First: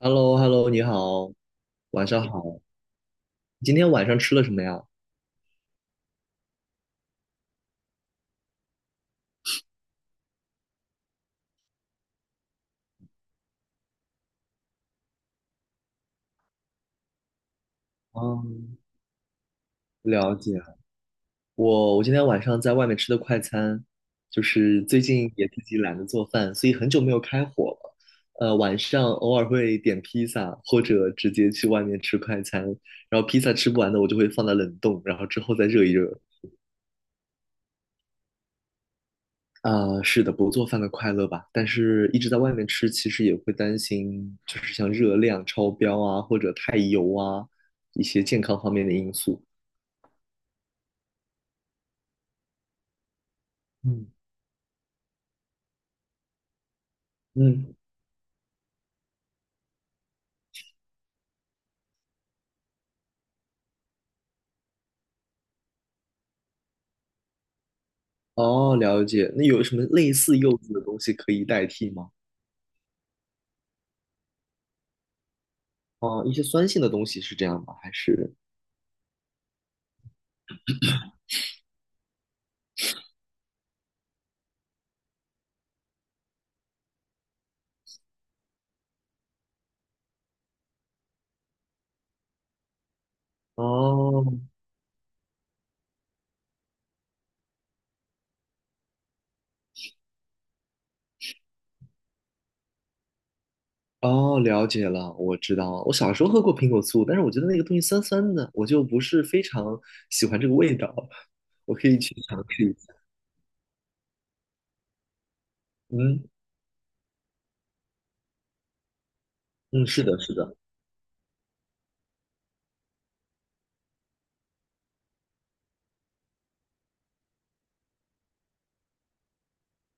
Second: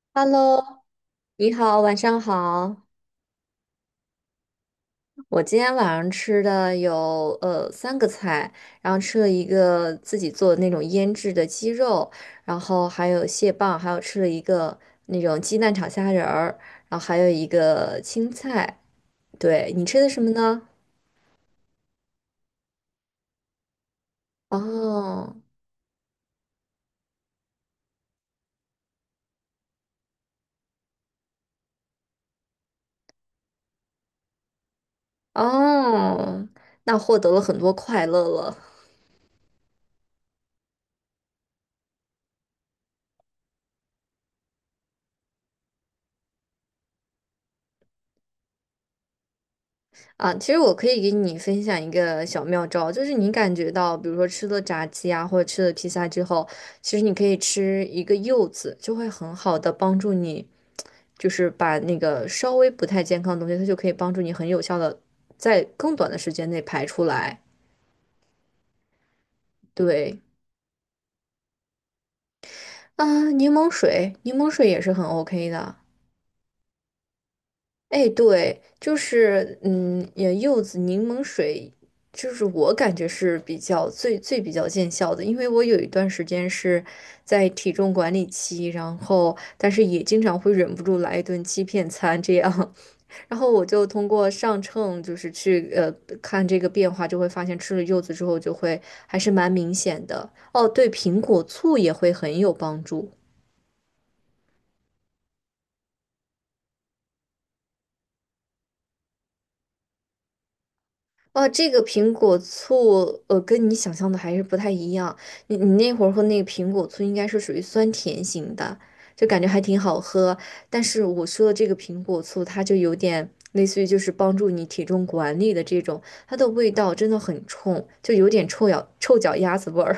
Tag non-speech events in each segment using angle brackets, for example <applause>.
h e l l o h e l l o Hello，你好，你好，晚晚上上好。好。你今天晚上吃了什么呀？我今天晚上吃的有三个菜，然后吃了一个自己做的那种腌制的鸡肉，然后还有蟹棒，还有吃了一个那种鸡蛋炒虾仁儿，然后还有一个青嗯。菜。对，你吃的什么了呢？解。我今天晚上在外面吃的快餐，就是最近哦也自己懒得做饭，所以很久没有开火了。晚上偶尔会点披萨，或者直接去外面吃快餐。然后披萨吃不完的，我就会放在冷冻，然后之后再热一热。哦，那获得了很多快乐了。啊，是的，不做饭的快乐吧。但是一直在外面吃，其实也会担心，就是像热量超标啊，或者太油啊，一些健康方面的因素。啊，其实我可以给你分享一个小妙招，就是你感觉到，比嗯。如说吃了炸鸡啊，或者吃了披萨之后，其实你可以嗯。吃一个柚子，就会很好的帮助你，就是把那个稍微不太健康的东西，它就可以帮助你很有效的在更短的时间内排出来。哦，了解。那有什么类对，似柚子的东西可以代替吗？啊，柠檬水，柠檬水也是很 OK 的。哦，一些酸性的东西是这样吗？还哎，是？对，就是嗯，也柚子柠檬水，就是我感觉是比较最比较见效的，因为我有一段时间是在体重管理期，然后但是也经常会忍不住来一顿欺骗餐这样，<laughs> 然后我就通哦。过上秤，就是去看这个变化，就会发现吃了柚子之后就会还是蛮明显的。哦，对，苹果醋也会很有帮助。哦，了解了，我知道了我小时候喝过苹果醋，但是我觉得那个东西酸酸的，我就不是非常喜欢这个味道。哦，这我个可以苹去果尝试一下。醋，呃，跟你想象的还是不太一样。你那会儿喝嗯那个苹果醋，应该是属于酸甜型的，就感觉还挺嗯，好是的，是喝。的。但是我说的这个苹果醋，它就有点类似于就是帮助你体重管理的这种，它的味道真的很冲，就有点臭脚丫子味儿。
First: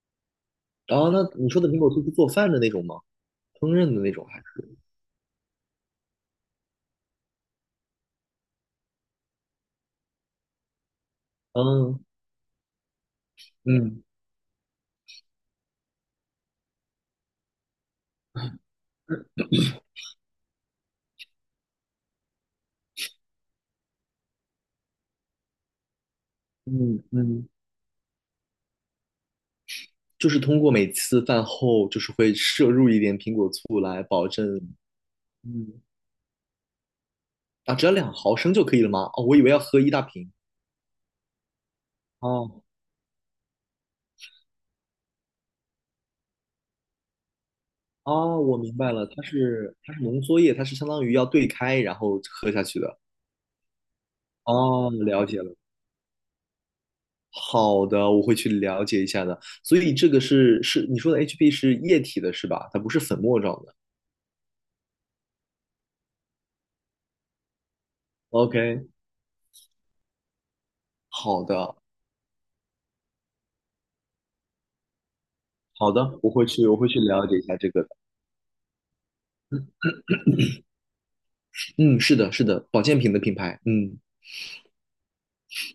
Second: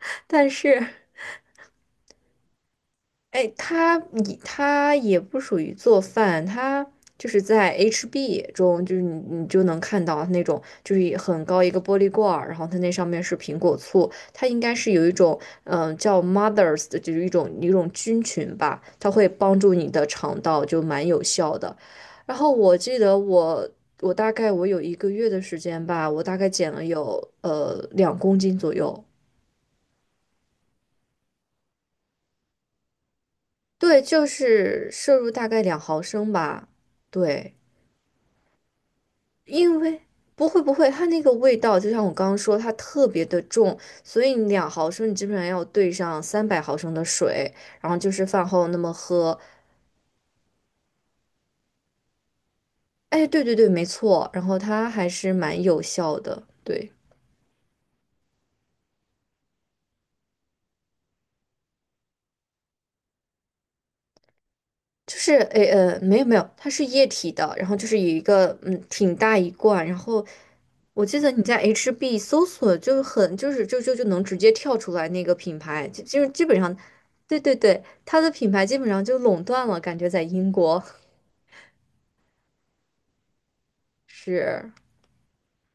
<laughs> 但是哦，那你说的苹果醋是做饭的那种吗？哎，烹饪它的那种你还是？他也不属于做饭，它就是在 HB 中，就是你就能看到那种就是一很高一个玻嗯璃罐儿，然后它那上面是苹果嗯醋，它应该是有一种叫 Mothers 的，就是一种菌群吧，它会帮助你的肠道，就蛮有效的。然后我记得我我大概我有一个月的时间吧，我大概减了嗯有嗯，两公斤左右，就是通过每次饭后就是会摄入一点苹果醋对，来就保证，是摄入大概两嗯。毫升吧，对。啊，只要2毫升就可以了吗？哦，我以为要喝因一为大瓶。不会，它那个味道就像我刚刚说，哦。它特别的重，所以你两毫升你基本上要兑上三百毫升的水，然后就是哦，饭我后明那么白了，它喝。是它是浓缩液，它是相当于要兑开然后喝下去的。哎，对，没错，然后它哦，还了是解了。蛮有效的，对。好的，我会去了解一下的。所以这个是你说的 HB 是液体的是吧？它不是粉末状的。就是，没有，它是液体的，然后就是有一个嗯 OK，挺大一罐，然后我记得你好在 的。HB 搜索就是很就是就就就能直接跳出来那个品牌，好就的，就是我基会本去，上，我会去了对解一对下这对，个的。它的品牌基本上就垄断了，感觉在英国嗯，是的，是的，保健品的品牌。嗯，是，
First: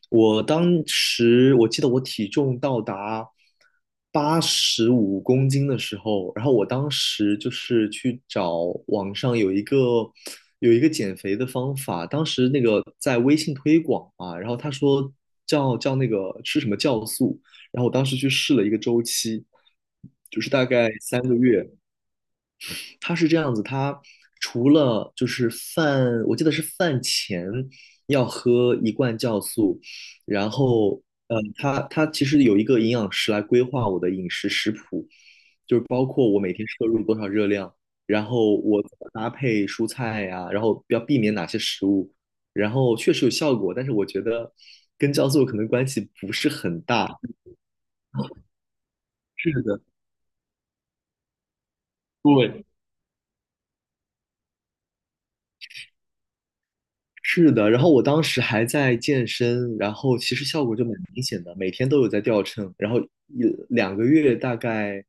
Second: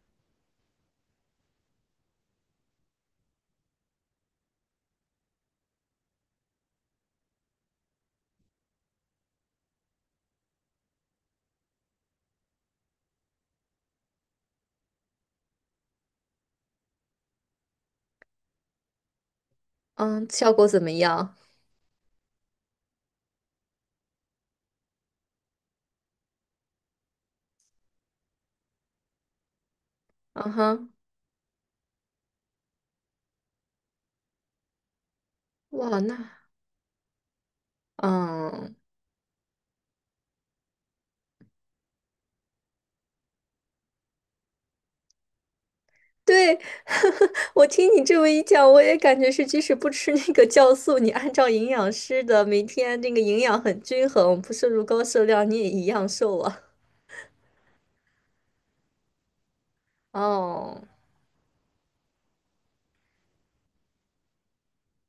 我当时我记得我体重到达85公斤的时候，然后我当时就是去找网上有一个减肥的方法，当时那个在微信推广嘛，然后他说叫那个吃什么酵素，然后我当时去试了一个周期，嗯，就是效大果怎概么三样？个月。他是这样子，他除了就是饭，我记得是饭前要喝一罐酵素，然嗯哼，后，他其实有一个营养师来规划我的饮食食谱，就是哇，包括我那每天摄入多少热量，然后嗯。我怎么搭配蔬菜呀、然后要避免哪些食物，然后确实有效果，但是我觉得跟酵素可能关系不是对，很大。<laughs> 我听你这么一讲，我也感觉是，即是使的，不吃那个酵素，你按照营养师的每对，天那个营养很均衡，不摄入高热量，你也一样瘦啊。是的，然后我当时还在健身，然后其实效果哦，就蛮明显的，每天都有在掉秤，然后一两个月大概，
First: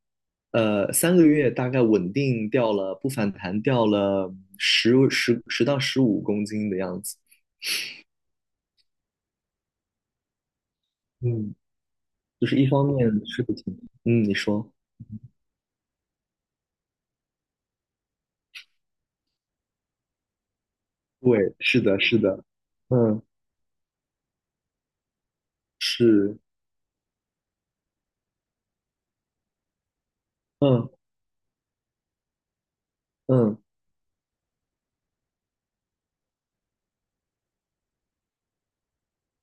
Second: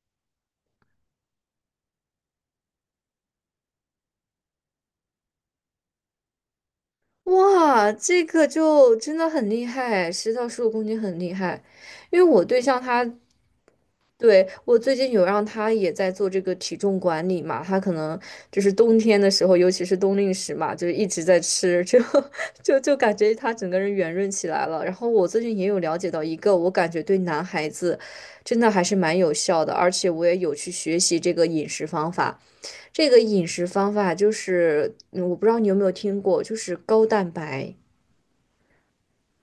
三个月大概稳定掉了，不反弹掉了十到十五公斤的样子。哇，这个就真的很厉害，十到十五公斤很厉嗯，害。因为我就是对一象方他面是不挺，嗯，你对，说，我最近有让他也在做这个体重管理嘛，他可能就是冬天的时候，尤其是冬令时嘛，就是一直在对，是吃，就 的，是的，<laughs> 就感嗯，觉他整个人圆润起来了。然后我最近也有了解到一是，个，我感觉对男孩子真的还是蛮有效的，而且我也有去嗯学习这个饮食方法。这个饮嗯，食方法就是，嗯我不知道你有没有听过，就是高蛋白。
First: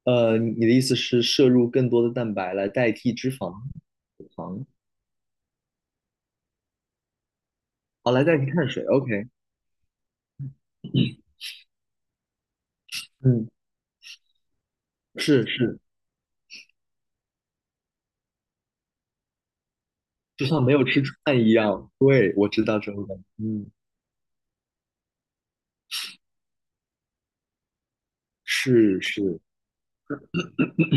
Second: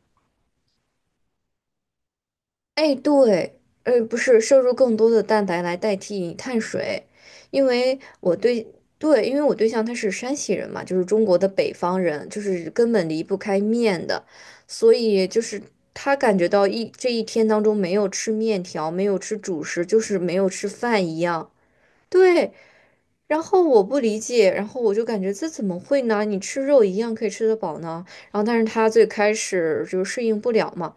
你的意思是摄入更多的蛋白来代哎，替脂肪，对，呃，不脂是摄肪，入更多的蛋白来代替碳水，因为好，来代替碳水对，，OK，因为我对象他是山西人嘛，就是中国的北方人，就是根本离不嗯。开面的，所以就是是是，他感觉到这一天当中没有吃面条，没有吃主食，就是没就有像吃没有吃饭一饭样。一样。对，我对，知道这种感觉。然后嗯，我不理解，然后我就感觉这怎么会呢？你吃肉一样可以吃得饱呢？然后但是他是最开是，始就适应不了嘛。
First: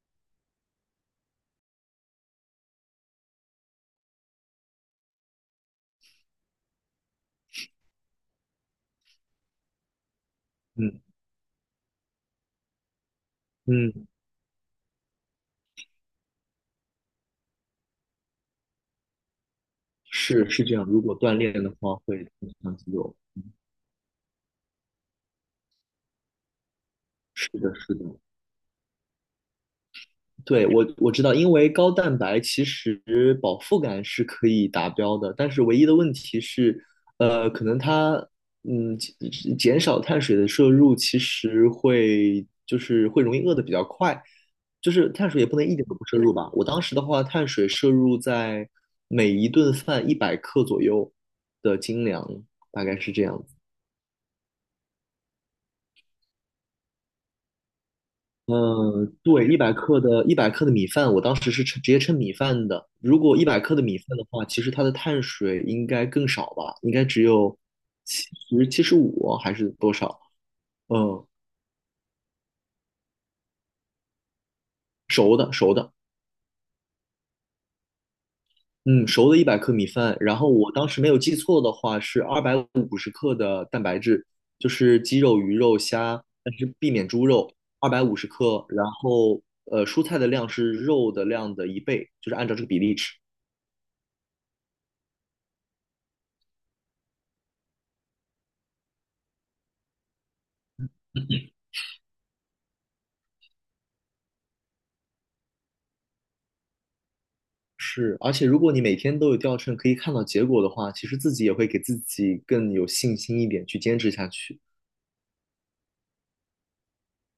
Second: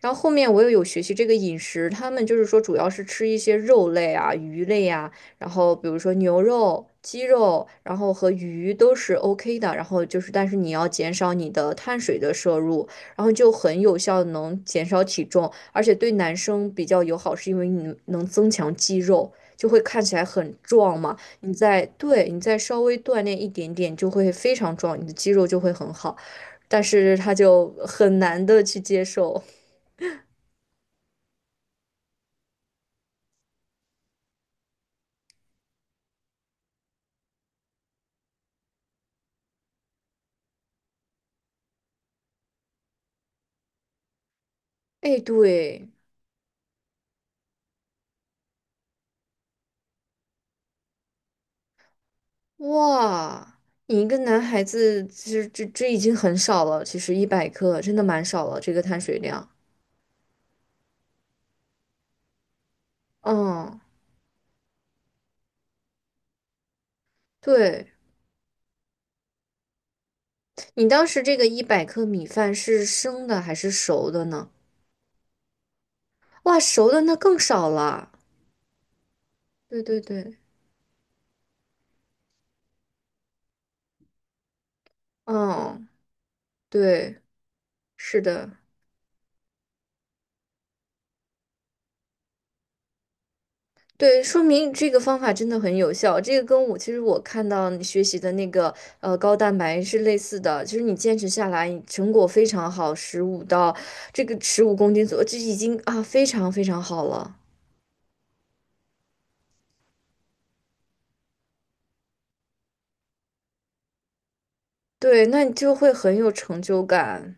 然后后面我又有学习这个饮食，他们就是说主要是吃一些肉类啊、鱼类啊，然后比如说牛肉、鸡肉，然后和鱼都是 OK 的。然后就是，但是你要嗯减少你的碳水的摄入，然后就很有嗯，效地能减少体重，而且对男生比较友好，是因为你能增强肌肉，就会看起来是很是这样。壮如嘛。果锻你炼的在话，会对你增再强稍肌微肉。锻炼一点点，就会非常壮，你的肌肉就会很好。但是他是就的，是的。很难的去接受。对，我知道，因为高蛋白其实饱腹感是可以达标的，但是唯一的问题是，可能它减少碳水的摄入，其实会就是会容易饿得比较快，就是哎，碳水也不能一点对，都不摄入吧。我当时的话，碳水摄入在每一顿饭一百克左右的精粮，大概是这样子。哇，你一个男孩子，这已经很少了，其实一百克真的蛮少了，这个碳嗯，水对，量。一百克的米饭，我当时是称直接称米饭的。如果一百克嗯，的米饭的话，其实它的碳水应该更少吧，应该只有对，七十75还是多少？你当时嗯，这个一百克米饭是生的还是熟的呢？熟的熟的，哇，熟的那更少了。嗯，熟的一百克对米对饭。对，然后我当时没有记错的话，是二百五十克的蛋白质，就是鸡肉、鱼肉、嗯，虾，但是避免对，猪肉，二百五是十的。克。然后蔬菜的量是肉的量的一倍，就是按照这个比例吃。对，说明这个方法真的很有效。这个跟我其实我看到你学习的那个呃高蛋白是类似的，就是你坚持下来，成果非常好，十五到这个十五公斤左右，这已经啊非常非常好了。是，而且如果你每天都有掉秤，可以看到结果的话，其实自己也会给自己更有信心一点，去坚持下去。对，那你就会很有成就感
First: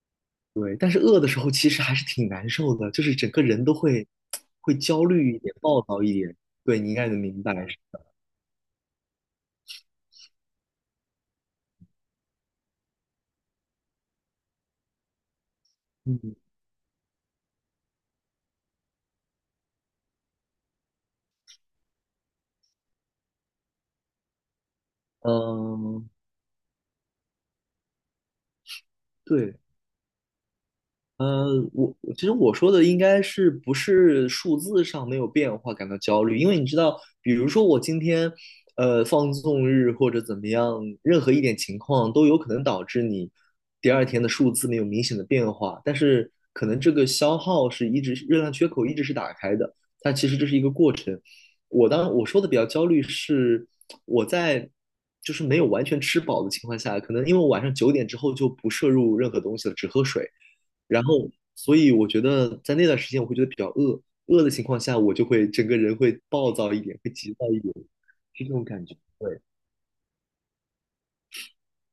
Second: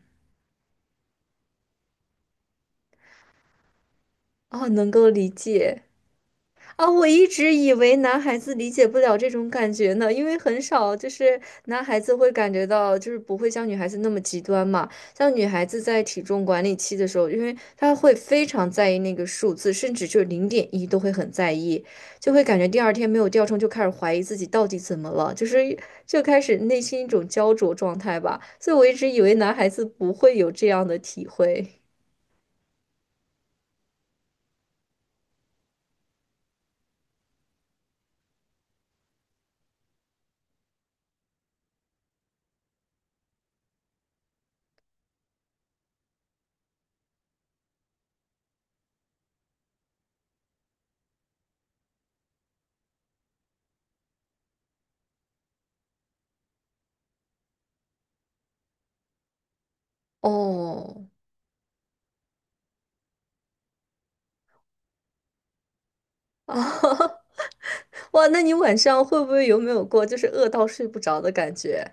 对，但是饿的时候其实还是挺难受的，就是整个人都会啊，会能焦够理虑一点、暴解。躁一点。对，啊，你应我该能一明白。直以为男孩子理解不了这种感觉呢，因为很少就是男孩子会感觉到，就是不会像女孩子那么极端嘛。像女孩子在体嗯重管理期的时候，因为她会非常在意那个数字，甚至就零点一都会很在意，就会感觉第二天没有掉秤，就开始怀疑自己到底怎么了，就是嗯，就开始内心一种焦灼状态吧。所以我一直以为对。男孩子不会有这样的体呃，会。我其实我说的应该是不是数字上没有变化感到焦虑，因为你知道，比如说我今天，放纵日或者怎么样，任何一点情况都有可能导致你第二天的数字没有明显的变化，但是可能这个消耗是一直热量缺口一直是打开的，但其实这是一个过程。我当我说的比较焦虑是我在就是没有完全吃饱的情况下，可能因为我晚上9点之后就不摄入任何东西了，只喝水。然哦，后，所以我觉得在那段时间，我会觉得比较饿，饿的情况下，我就会整个人会暴 <laughs> 躁一点，会啊。急躁一点，哇，那是这你种晚感觉。上会不对，会有没有过就是饿到睡不着的感觉？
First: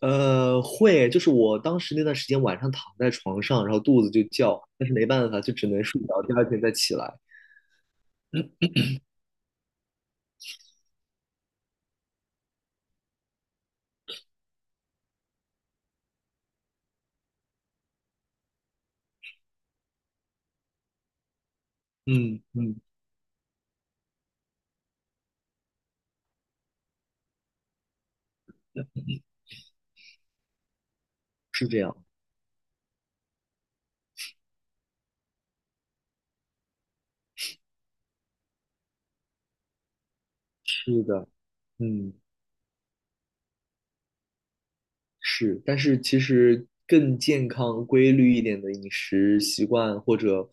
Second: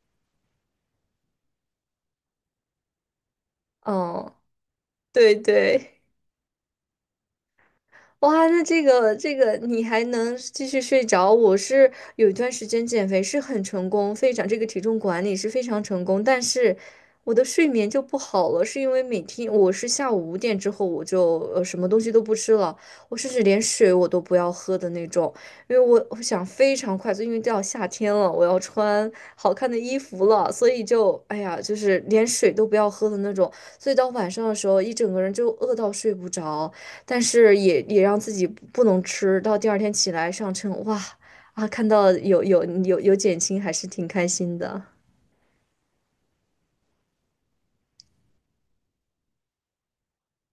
会，就是我当时那段时间晚上躺在床上，然后肚子就哦，叫，但是没办对法，就只能对。睡着，第二天再起来。哇，那这个你还能继续睡着？我是有一段时间减肥是很成功，非常这个体重管理是非常成功，但是我的睡眠就不好了，是因为每天我是下午五点之后我就什么东西都不嗯吃了，嗯，我甚至连水我都不要喝的那种，因为我想非常快速，因为到夏天了，我要穿好看的衣服了，所以就哎呀，是就这样，是连水都不要喝的那种，所以到晚上的时候一整个人就饿到睡不着。但是也让自己不能吃，到第二天起来上称，哇是的，啊，看到嗯有减轻，还是挺开心的。是，但是其实更健康、规律一点的饮食习惯或者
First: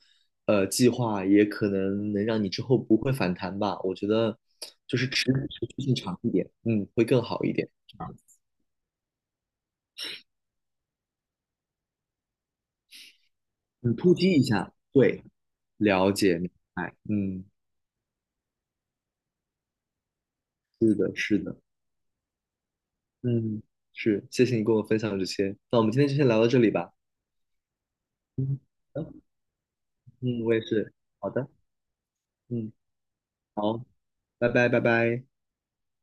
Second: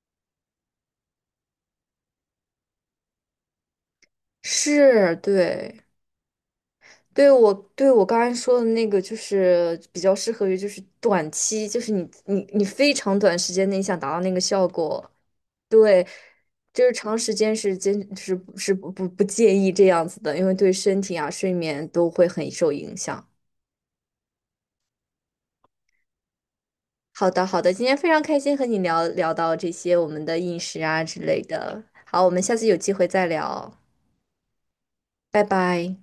计划，也可能能让你之后不会反弹吧。我觉得是，时对，间长一点，嗯，会更对好一我点，对我刚才说的那个，就是比较适合于就是短期，就是你非常短时间内嗯，想达突到那击个一效下，果，对，对，了解，明就是白，长时嗯，间是坚是是不建议这样子的，因为对是身的，体啊、是睡的，眠都会很受影响。嗯，是，谢谢你跟我分享这些，那我们今天就先聊到这里吧，好的，好的，今天非常开心嗯，和你好的聊到这些我们的嗯，我饮也食是，啊之好类的，的。好，我们下次嗯，有机会再聊，好，拜拜，拜拜。拜拜。